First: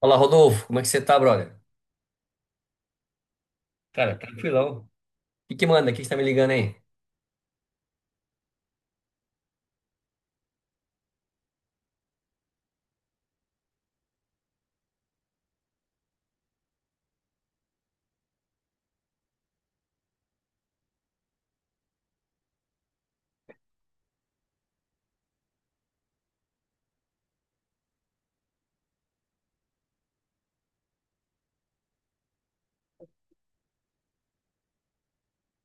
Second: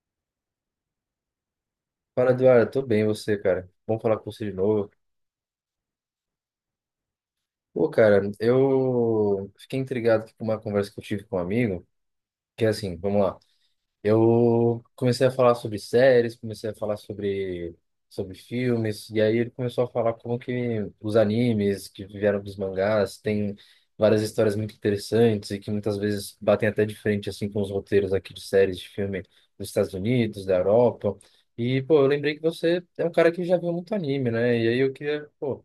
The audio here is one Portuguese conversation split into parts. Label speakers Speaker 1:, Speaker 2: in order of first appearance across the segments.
Speaker 1: Olá, Rodolfo, como é que você tá, brother?
Speaker 2: Fala, Eduardo. Tô bem, e você, cara? Bom
Speaker 1: Cara,
Speaker 2: falar com você de
Speaker 1: tranquilão.
Speaker 2: novo.
Speaker 1: O que que manda? O que que você tá me ligando aí?
Speaker 2: Pô, cara, eu fiquei intrigado aqui com uma conversa que eu tive com um amigo, que é assim, vamos lá. Eu comecei a falar sobre séries, comecei a falar sobre filmes, e aí ele começou a falar como que os animes que vieram dos mangás têm várias histórias muito interessantes e que muitas vezes batem até de frente assim com os roteiros aqui de séries de filme dos Estados Unidos, da Europa. E, pô, eu lembrei que você é um cara que já viu muito anime, né? E aí eu queria, pô,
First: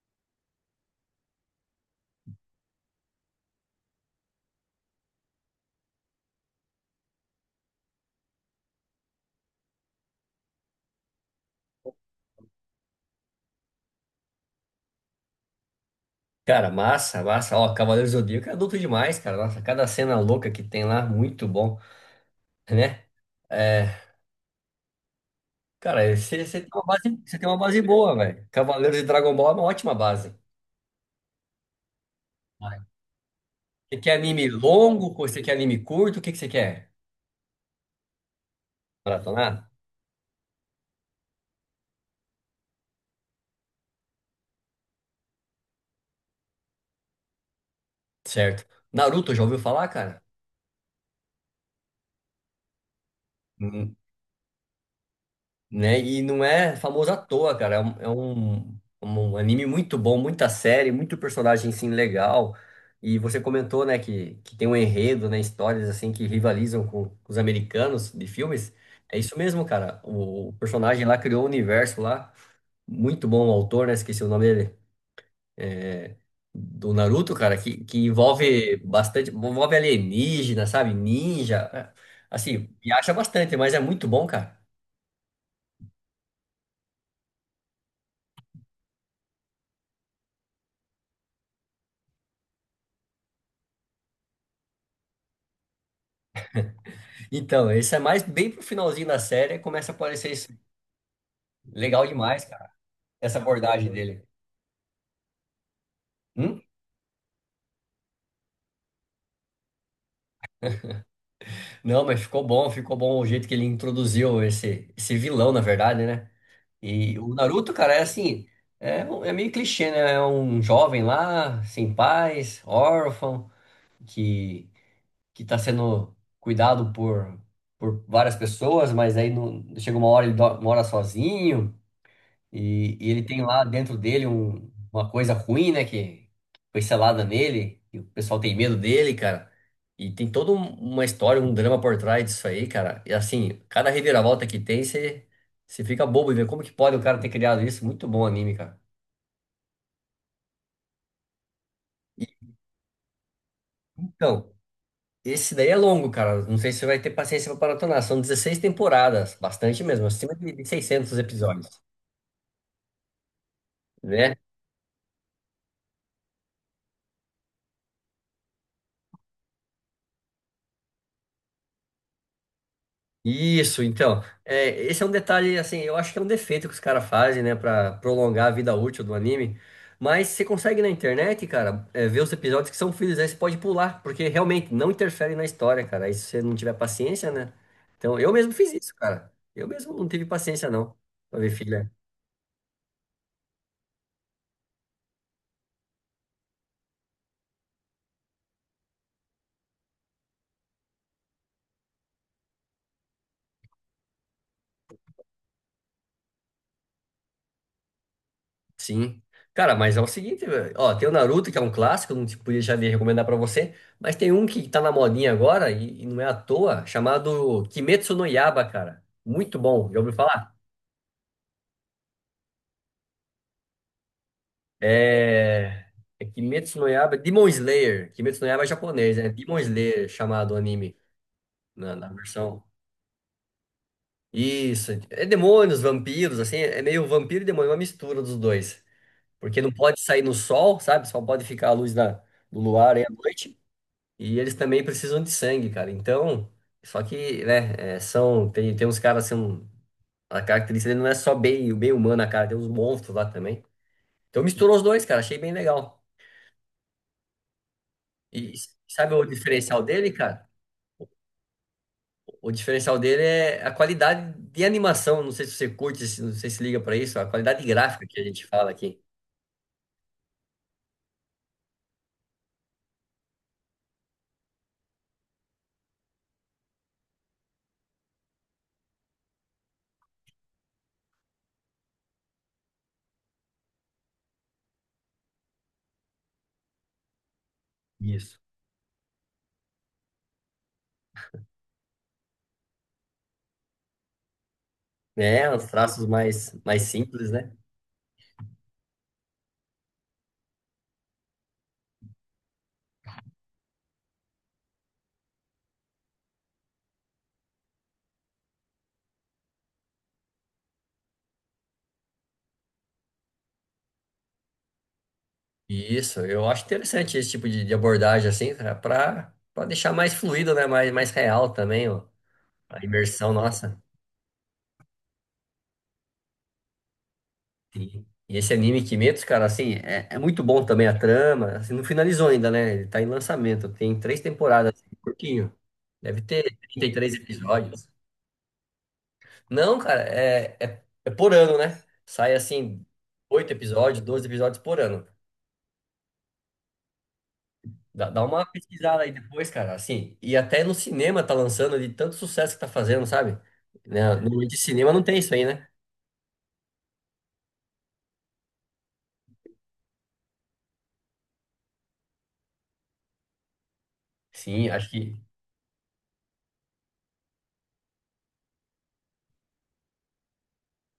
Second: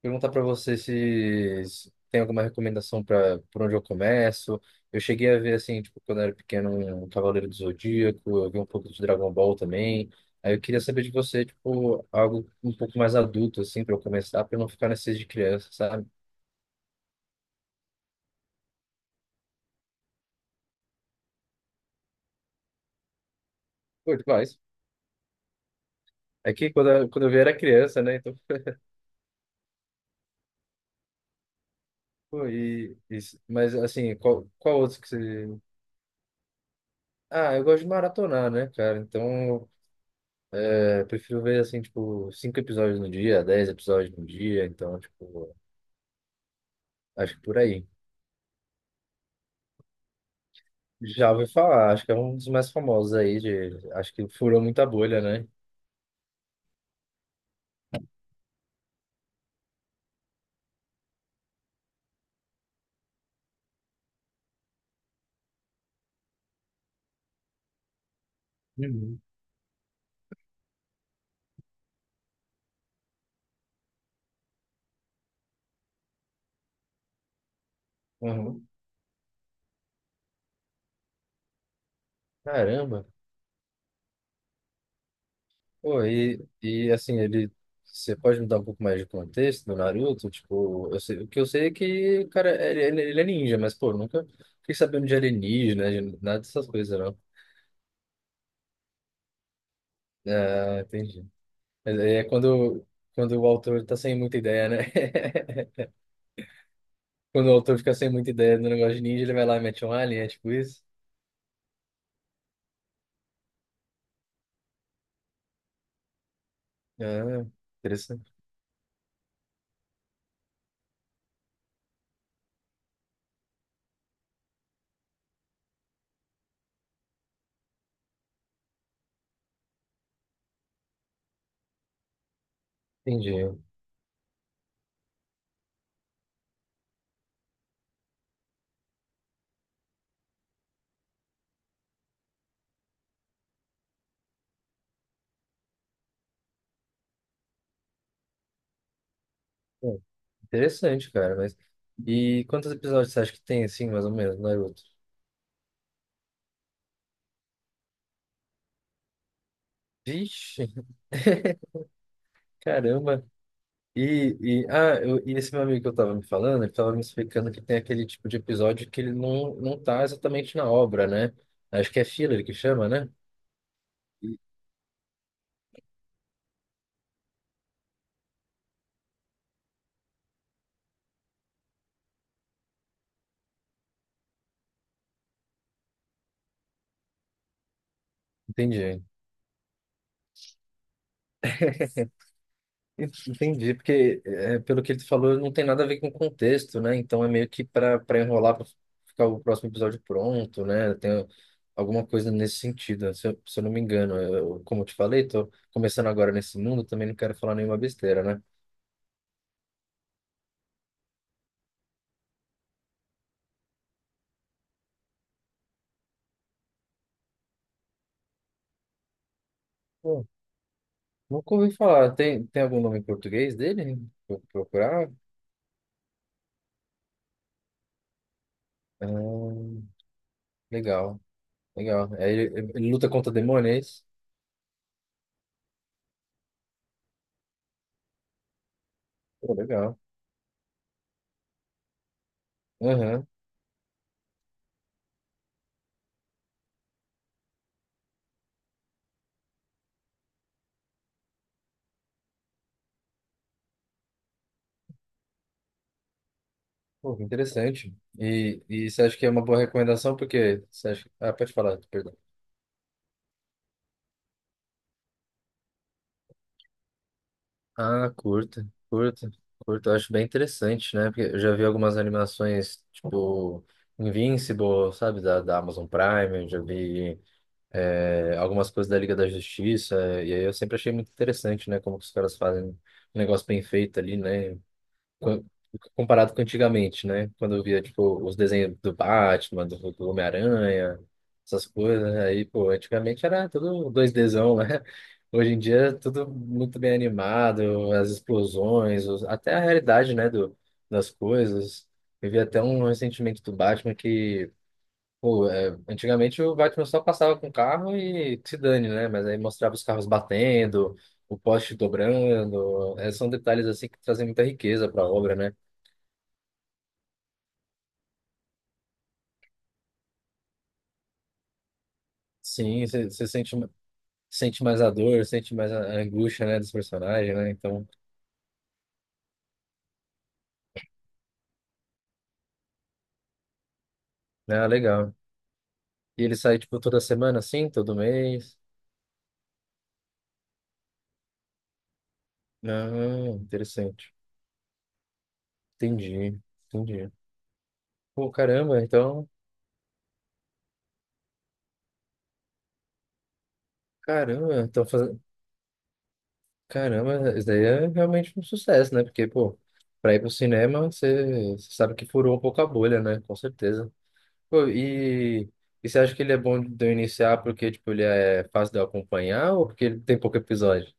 Speaker 2: perguntar para você se tem alguma recomendação para por onde eu começo. Eu cheguei a ver, assim, tipo, quando eu era pequeno, um Cavaleiro do Zodíaco, eu vi um pouco de Dragon Ball também. Aí eu queria saber de você, tipo, algo um pouco mais adulto, assim, para eu começar, para não ficar nesses de criança, sabe?
Speaker 1: Cara, massa, massa. Ó, Cavaleiros do Zodíaco é adulto demais, cara. Nossa, cada cena louca que tem lá, muito bom, né? É,
Speaker 2: Pô, demais.
Speaker 1: cara, você
Speaker 2: É
Speaker 1: você tem
Speaker 2: que
Speaker 1: uma
Speaker 2: quando eu,
Speaker 1: base,
Speaker 2: quando eu
Speaker 1: você
Speaker 2: vi
Speaker 1: tem
Speaker 2: era
Speaker 1: uma base
Speaker 2: criança,
Speaker 1: boa,
Speaker 2: né? Então,
Speaker 1: velho. Cavaleiros e Dragon Ball é uma ótima base.
Speaker 2: pô, mas,
Speaker 1: Você quer
Speaker 2: assim, qual,
Speaker 1: anime
Speaker 2: qual outro que
Speaker 1: longo? Você quer
Speaker 2: você.
Speaker 1: anime curto? O que que você quer?
Speaker 2: Ah, eu gosto de maratonar, né, cara? Então.
Speaker 1: Maratonar?
Speaker 2: É, prefiro ver, assim, tipo, 5 episódios no dia, 10 episódios no dia, então, tipo, acho que por aí.
Speaker 1: Certo. Naruto, já ouviu falar, cara?
Speaker 2: Já ouvi falar, acho que é um dos mais famosos aí, de, acho que furou muita bolha, né?
Speaker 1: Né? E não é famoso à toa, cara. É um anime muito bom, muita série, muito personagem sim legal. E você comentou, né, que tem um enredo, né, histórias assim que rivalizam com os americanos de filmes. É
Speaker 2: Uhum.
Speaker 1: isso mesmo, cara. O personagem lá criou um universo lá, muito bom o autor, né? Esqueci o nome dele. Do Naruto, cara, que
Speaker 2: Uhum.
Speaker 1: envolve bastante, envolve alienígena, sabe? Ninja, né? Assim,
Speaker 2: Caramba!
Speaker 1: viaja bastante, mas é muito bom, cara.
Speaker 2: Pô, e assim, ele. Você pode me dar um pouco mais de contexto do Naruto? Tipo, eu sei, o que eu sei é que, o cara, ele, ele é ninja, mas, pô, nunca fiquei sabendo de alienígena, de nada dessas coisas, não.
Speaker 1: Então, esse é mais bem pro finalzinho da série, começa a aparecer isso.
Speaker 2: Ah, entendi. Mas
Speaker 1: Legal
Speaker 2: aí é
Speaker 1: demais, cara,
Speaker 2: quando,
Speaker 1: essa
Speaker 2: quando o autor
Speaker 1: abordagem
Speaker 2: tá sem
Speaker 1: dele.
Speaker 2: muita ideia, né?
Speaker 1: Hum?
Speaker 2: Quando o autor fica sem muita ideia do negócio de ninja, ele vai lá e mete um alien, é tipo isso?
Speaker 1: Não, mas ficou bom o jeito que ele introduziu esse, esse vilão, na verdade, né? E o
Speaker 2: Ah,
Speaker 1: Naruto, cara, é
Speaker 2: interessante.
Speaker 1: assim, é meio clichê, né? É um jovem lá, sem pais, órfão, que, que tá sendo cuidado por várias pessoas, mas aí não, chega uma hora ele mora sozinho. E ele tem
Speaker 2: Entendi.
Speaker 1: lá dentro dele uma coisa ruim, né? Que foi selada nele. E o pessoal tem medo dele, cara. E tem toda uma história, um drama por trás disso aí, cara. E assim, cada reviravolta que tem, você fica bobo e vê como que pode o cara ter criado isso. Muito bom o anime, cara.
Speaker 2: Pô, interessante, cara, mas...
Speaker 1: E,
Speaker 2: E quantos episódios você acha que tem, assim, mais ou menos,
Speaker 1: então,
Speaker 2: Naruto?
Speaker 1: esse daí é longo, cara. Não sei se você vai ter paciência pra maratonar. São 16 temporadas, bastante mesmo, acima de
Speaker 2: Vixe,
Speaker 1: 600 episódios.
Speaker 2: caramba.
Speaker 1: Né?
Speaker 2: E, e, ah, eu, e esse meu amigo que eu tava me falando, ele tava me explicando que tem aquele tipo de episódio que ele não, não tá exatamente na obra, né? Acho que é filler que chama, né?
Speaker 1: Isso, então. É, esse é um detalhe, assim, eu acho que é um defeito que os caras fazem, né, pra prolongar a vida útil do anime. Mas você consegue na internet, cara, ver os episódios que são filhos, aí você pode pular, porque realmente não interfere na história, cara. Aí se você não tiver paciência, né? Então, eu mesmo fiz isso,
Speaker 2: Entendi.
Speaker 1: cara. Eu mesmo não tive paciência, não, pra ver filha.
Speaker 2: Entendi, porque é, pelo que ele falou, não tem nada a ver com o contexto, né? Então é meio que para enrolar, para ficar o próximo episódio pronto, né? Tem alguma coisa nesse sentido, né? Se eu, se eu não me engano. Eu, como eu te falei, tô começando agora nesse mundo, também não quero falar nenhuma besteira, né?
Speaker 1: Sim. Cara, mas é o seguinte, velho. Ó, tem o Naruto, que é um clássico, não te podia já de recomendar pra você, mas tem um que tá na modinha agora, e não é à toa, chamado Kimetsu no Yaiba, cara. Muito bom, já ouviu
Speaker 2: Pô,
Speaker 1: falar?
Speaker 2: nunca ouvi falar. Tem algum nome em português dele? Vou procurar?
Speaker 1: É... é Kimetsu no Yaiba, Demon Slayer. Kimetsu no Yaiba é japonês, né? Demon
Speaker 2: Ah,
Speaker 1: Slayer, chamado o anime,
Speaker 2: legal,
Speaker 1: na
Speaker 2: legal. É,
Speaker 1: versão.
Speaker 2: ele luta contra demônios?
Speaker 1: Isso, é demônios, vampiros, assim, é meio vampiro e demônio, uma mistura dos dois.
Speaker 2: Pô,
Speaker 1: Porque não
Speaker 2: legal.
Speaker 1: pode sair no sol, sabe? Só pode ficar a luz da, do luar aí à
Speaker 2: Aham.
Speaker 1: noite. E eles também precisam de sangue, cara. Então, só que, né, é, são, tem uns caras assim, um, a característica dele não é só bem, o bem humano, cara, tem uns monstros lá também. Então misturou os dois, cara, achei bem legal.
Speaker 2: Pô, que interessante.
Speaker 1: E
Speaker 2: E você
Speaker 1: sabe
Speaker 2: acha
Speaker 1: o
Speaker 2: que é uma boa
Speaker 1: diferencial dele,
Speaker 2: recomendação?
Speaker 1: cara?
Speaker 2: Porque você acha... Ah, pode falar, perdão.
Speaker 1: O diferencial dele é a qualidade de animação, não sei se você curte, não sei se liga pra isso, a qualidade gráfica
Speaker 2: Ah,
Speaker 1: que a gente
Speaker 2: curta,
Speaker 1: fala aqui.
Speaker 2: curta, curta. Eu acho bem interessante, né? Porque eu já vi algumas animações, tipo Invincible, sabe? Da Amazon Prime, eu já vi algumas coisas da Liga da Justiça. E aí eu sempre achei muito interessante, né? Como que os caras fazem um negócio bem feito ali, né? co- Comparado com antigamente, né? Quando eu via, tipo, os
Speaker 1: Isso.
Speaker 2: desenhos do Batman, do Homem-Aranha, essas coisas, né? Aí, pô, antigamente era tudo dois dzão né?
Speaker 1: É,
Speaker 2: Hoje em
Speaker 1: os
Speaker 2: dia é
Speaker 1: traços
Speaker 2: tudo
Speaker 1: mais,
Speaker 2: muito
Speaker 1: mais
Speaker 2: bem
Speaker 1: simples, né?
Speaker 2: animado, as explosões, os- até a realidade, né, do, das coisas. Eu vi até um ressentimento do Batman que, pô, é, antigamente o Batman só passava com o carro e que se dane, né? Mas aí mostrava os carros batendo, o poste dobrando, é, são detalhes assim que trazem muita riqueza para a obra, né?
Speaker 1: Isso, eu acho interessante esse tipo de abordagem assim, para deixar mais fluido, né, mais real também, ó, a
Speaker 2: Sim, você
Speaker 1: imersão
Speaker 2: sente,
Speaker 1: nossa.
Speaker 2: sente mais a dor, sente mais a angústia, né, dos personagens, né? Então,
Speaker 1: Sim. E esse anime Kimetsu, cara, assim, é muito bom também a trama, assim, não finalizou ainda, né? Ele tá em lançamento, tem três
Speaker 2: é
Speaker 1: temporadas, assim,
Speaker 2: legal.
Speaker 1: curtinho. Deve
Speaker 2: E ele
Speaker 1: ter
Speaker 2: sai, tipo,
Speaker 1: trinta e
Speaker 2: toda
Speaker 1: três
Speaker 2: semana, assim,
Speaker 1: episódios.
Speaker 2: todo mês?
Speaker 1: Não, cara, é por ano, né? Sai assim,
Speaker 2: Ah,
Speaker 1: oito episódios,
Speaker 2: interessante.
Speaker 1: 12 episódios por ano.
Speaker 2: Entendi, entendi.
Speaker 1: Dá
Speaker 2: Pô,
Speaker 1: uma
Speaker 2: caramba,
Speaker 1: pesquisada aí
Speaker 2: então...
Speaker 1: depois, cara, assim. E até no cinema tá lançando de tanto sucesso que tá fazendo, sabe? Né? No de
Speaker 2: Caramba, então
Speaker 1: cinema não tem
Speaker 2: fazendo...
Speaker 1: isso aí, né?
Speaker 2: Caramba, isso daí é realmente um sucesso, né? Porque, pô, pra ir pro cinema, você sabe que furou um pouco a bolha, né? Com certeza. Pô,
Speaker 1: Sim, acho que.
Speaker 2: e... E você acha que ele é bom de eu iniciar porque, tipo, ele é fácil de eu acompanhar ou porque ele tem pouco episódio?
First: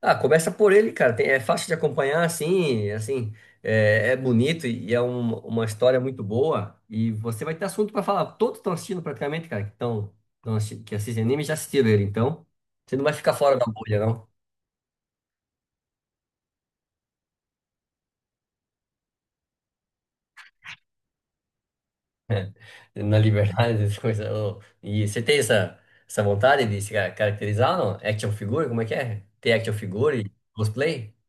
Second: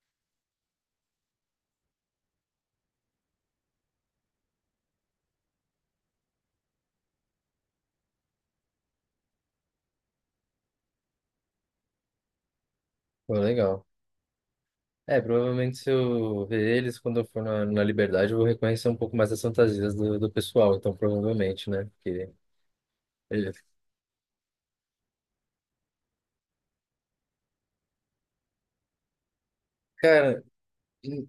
Speaker 1: Ah, começa por ele, cara. É fácil de acompanhar, assim, assim. É bonito e é uma história muito boa. E você vai ter assunto pra falar. Todos estão assistindo praticamente, cara, que assistem anime já assistiram ele. Então, você não vai ficar
Speaker 2: Pô,
Speaker 1: fora da
Speaker 2: legal.
Speaker 1: bolha, não.
Speaker 2: É, provavelmente se eu ver eles quando eu for na, na Liberdade, eu vou reconhecer um pouco mais as fantasias do, do pessoal, então provavelmente, né? Porque,
Speaker 1: Na
Speaker 2: ele-
Speaker 1: liberdade, essas coisas. Ô. E você tem essa vontade de se caracterizar, não? Action figure, como é que é? Ter action figure e
Speaker 2: cara,
Speaker 1: cosplay?
Speaker 2: hum,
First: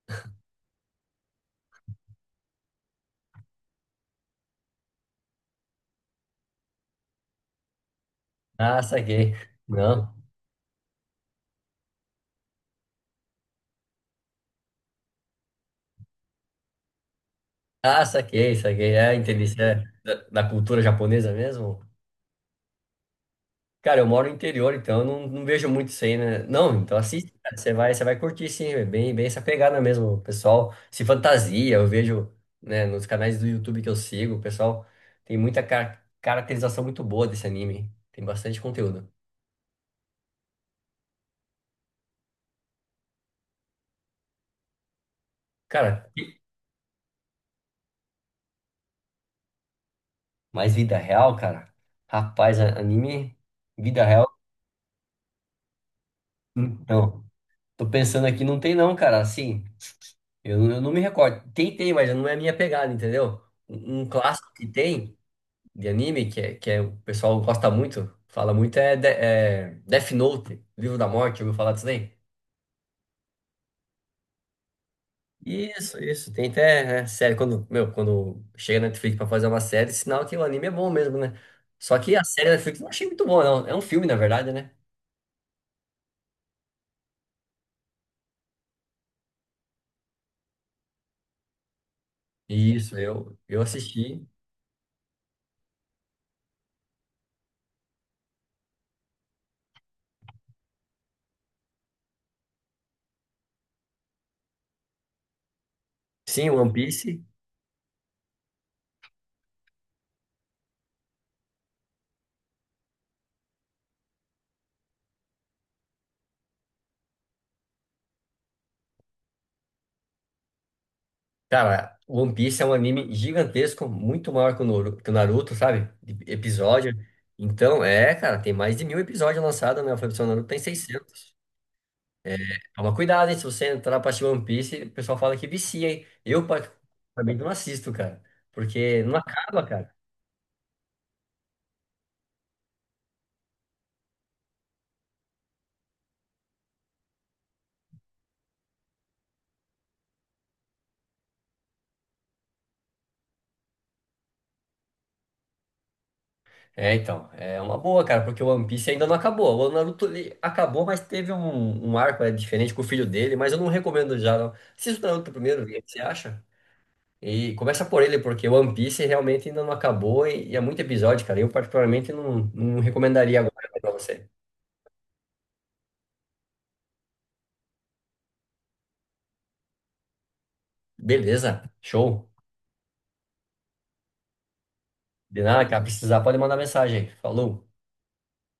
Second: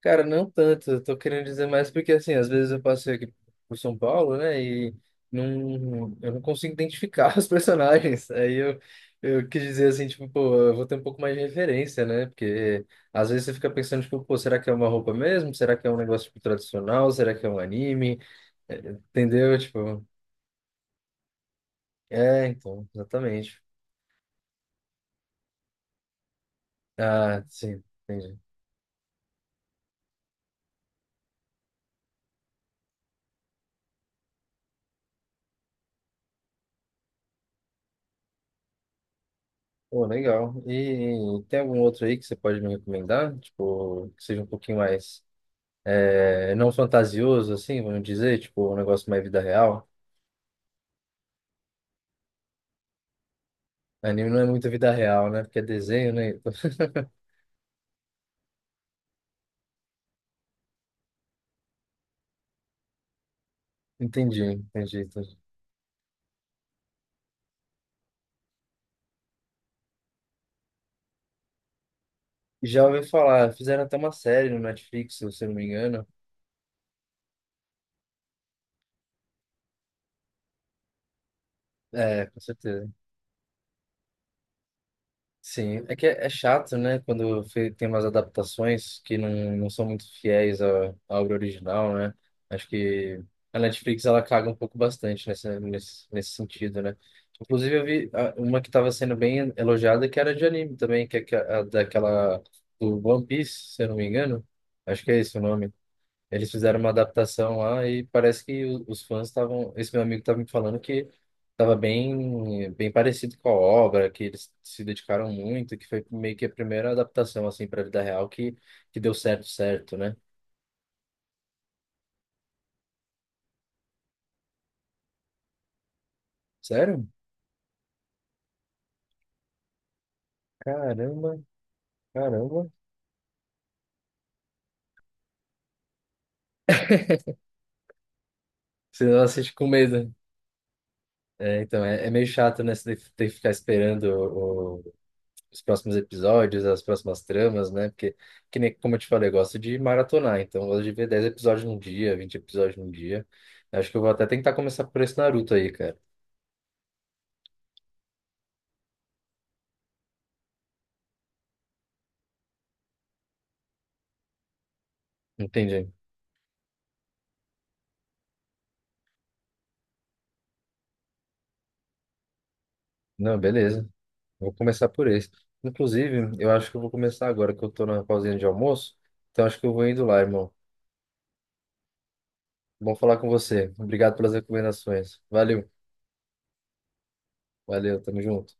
Speaker 2: cara, não tanto, eu tô querendo dizer mais porque, assim, às vezes eu passei aqui por São Paulo, né, e não, eu não consigo identificar os personagens, aí
Speaker 1: Ah, saquei.
Speaker 2: eu quis dizer assim,
Speaker 1: Não.
Speaker 2: tipo, pô, eu vou ter um pouco mais de referência, né, porque às vezes você fica pensando, tipo, pô, será que é uma roupa mesmo? Será que é um negócio, tipo, tradicional? Será que é um
Speaker 1: Ah,
Speaker 2: anime?
Speaker 1: saquei,
Speaker 2: É,
Speaker 1: saquei. É, entendi.
Speaker 2: entendeu?
Speaker 1: Isso é
Speaker 2: Tipo...
Speaker 1: da, da cultura japonesa mesmo?
Speaker 2: É, então, exatamente.
Speaker 1: Cara, eu moro no interior, então eu não vejo muito isso aí, né? Não, então assiste,
Speaker 2: Ah,
Speaker 1: cara. Você
Speaker 2: sim,
Speaker 1: vai, você vai
Speaker 2: entendi.
Speaker 1: curtir, sim. É bem, bem essa pegada mesmo. O pessoal se fantasia. Eu vejo, né, nos canais do YouTube que eu sigo, o pessoal tem muita caracterização muito boa desse anime. Tem bastante conteúdo.
Speaker 2: Pô, legal. E tem algum outro aí que você pode me recomendar? Tipo, que seja um pouquinho mais,
Speaker 1: Cara,
Speaker 2: é, não fantasioso, assim, vamos dizer, tipo, um negócio mais vida real.
Speaker 1: mas vida real, cara? Rapaz, anime, vida real,
Speaker 2: Anime não é muito vida real, né? Porque é desenho, né? Então,
Speaker 1: não. Tô pensando aqui, não tem não, cara, assim, eu não me recordo. Tem, mas não é a minha pegada, entendeu? Um
Speaker 2: entendi,
Speaker 1: clássico que
Speaker 2: entendi,
Speaker 1: tem
Speaker 2: entendi.
Speaker 1: de anime, que é, o pessoal gosta muito, fala muito, é Death Note, Livro da Morte, ouviu falar disso daí?
Speaker 2: Já ouvi falar, fizeram até uma série no Netflix, se eu não me
Speaker 1: Isso,
Speaker 2: engano.
Speaker 1: isso, tem até, né, série, quando chega na Netflix pra fazer uma série, sinal que o anime é bom mesmo, né? Só que a
Speaker 2: É, com
Speaker 1: série da Netflix eu não
Speaker 2: certeza.
Speaker 1: achei muito boa, não. É um filme, na verdade, né?
Speaker 2: Sim, é que é, é chato, né? Quando fe- tem umas adaptações que não, não são muito fiéis à, à obra original, né? Acho
Speaker 1: Isso,
Speaker 2: que
Speaker 1: eu,
Speaker 2: a
Speaker 1: eu
Speaker 2: Netflix ela
Speaker 1: assisti.
Speaker 2: caga um pouco bastante nessa, nesse, nesse sentido, né? Inclusive, eu vi ah, uma que estava sendo bem elogiada que era de anime também, que- é a, daquela do One Piece, se eu não me engano. Acho que é esse o nome.
Speaker 1: Sim,
Speaker 2: Eles
Speaker 1: One
Speaker 2: fizeram uma
Speaker 1: Piece.
Speaker 2: adaptação lá e parece que o- os fãs estavam. Esse meu amigo estava me falando que estava bem, bem parecido com a obra, que eles se dedicaram muito, que foi meio que a primeira adaptação assim para a vida real que deu certo, certo, né?
Speaker 1: Cara, One Piece é um anime gigantesco, muito maior que o Naruto, sabe? De Episódio.
Speaker 2: Sério?
Speaker 1: Então, cara, tem mais de mil episódios lançados, né? O Fabiano Naruto tem
Speaker 2: Caramba,
Speaker 1: 600.
Speaker 2: caramba.
Speaker 1: Toma cuidado, hein? Se você entrar pra assistir One Piece, o pessoal fala que vicia, hein? Eu, particularmente, não assisto, cara. Porque
Speaker 2: Você
Speaker 1: não
Speaker 2: não assiste
Speaker 1: acaba,
Speaker 2: com
Speaker 1: cara.
Speaker 2: medo. É, então, é, é meio chato, né? Você ter que ficar esperando os próximos episódios, as próximas tramas, né? Porque, que nem, como eu te falei, eu gosto de maratonar, então eu gosto de ver 10 episódios num dia, 20 episódios num dia. Acho que eu vou até tentar começar por esse Naruto aí, cara.
Speaker 1: É, então, é uma boa, cara, porque o One Piece ainda não acabou. O Naruto ele acabou, mas teve um arco diferente com o filho dele, mas eu não recomendo já, não. Assista o Naruto primeiro, vê o que
Speaker 2: Entendi.
Speaker 1: você acha? E começa por ele, porque o One Piece realmente ainda não acabou e é muito episódio, cara. Eu particularmente não
Speaker 2: Não,
Speaker 1: recomendaria agora
Speaker 2: beleza.
Speaker 1: pra você.
Speaker 2: Vou começar por esse. Inclusive, eu acho que eu vou começar agora que eu tô na pausinha de almoço, então acho que eu vou indo lá, irmão.
Speaker 1: Beleza, show.
Speaker 2: Bom falar com você. Obrigado pelas recomendações.
Speaker 1: De nada,
Speaker 2: Valeu,
Speaker 1: cara, precisar pode mandar mensagem. Falou.
Speaker 2: valeu, tamo junto.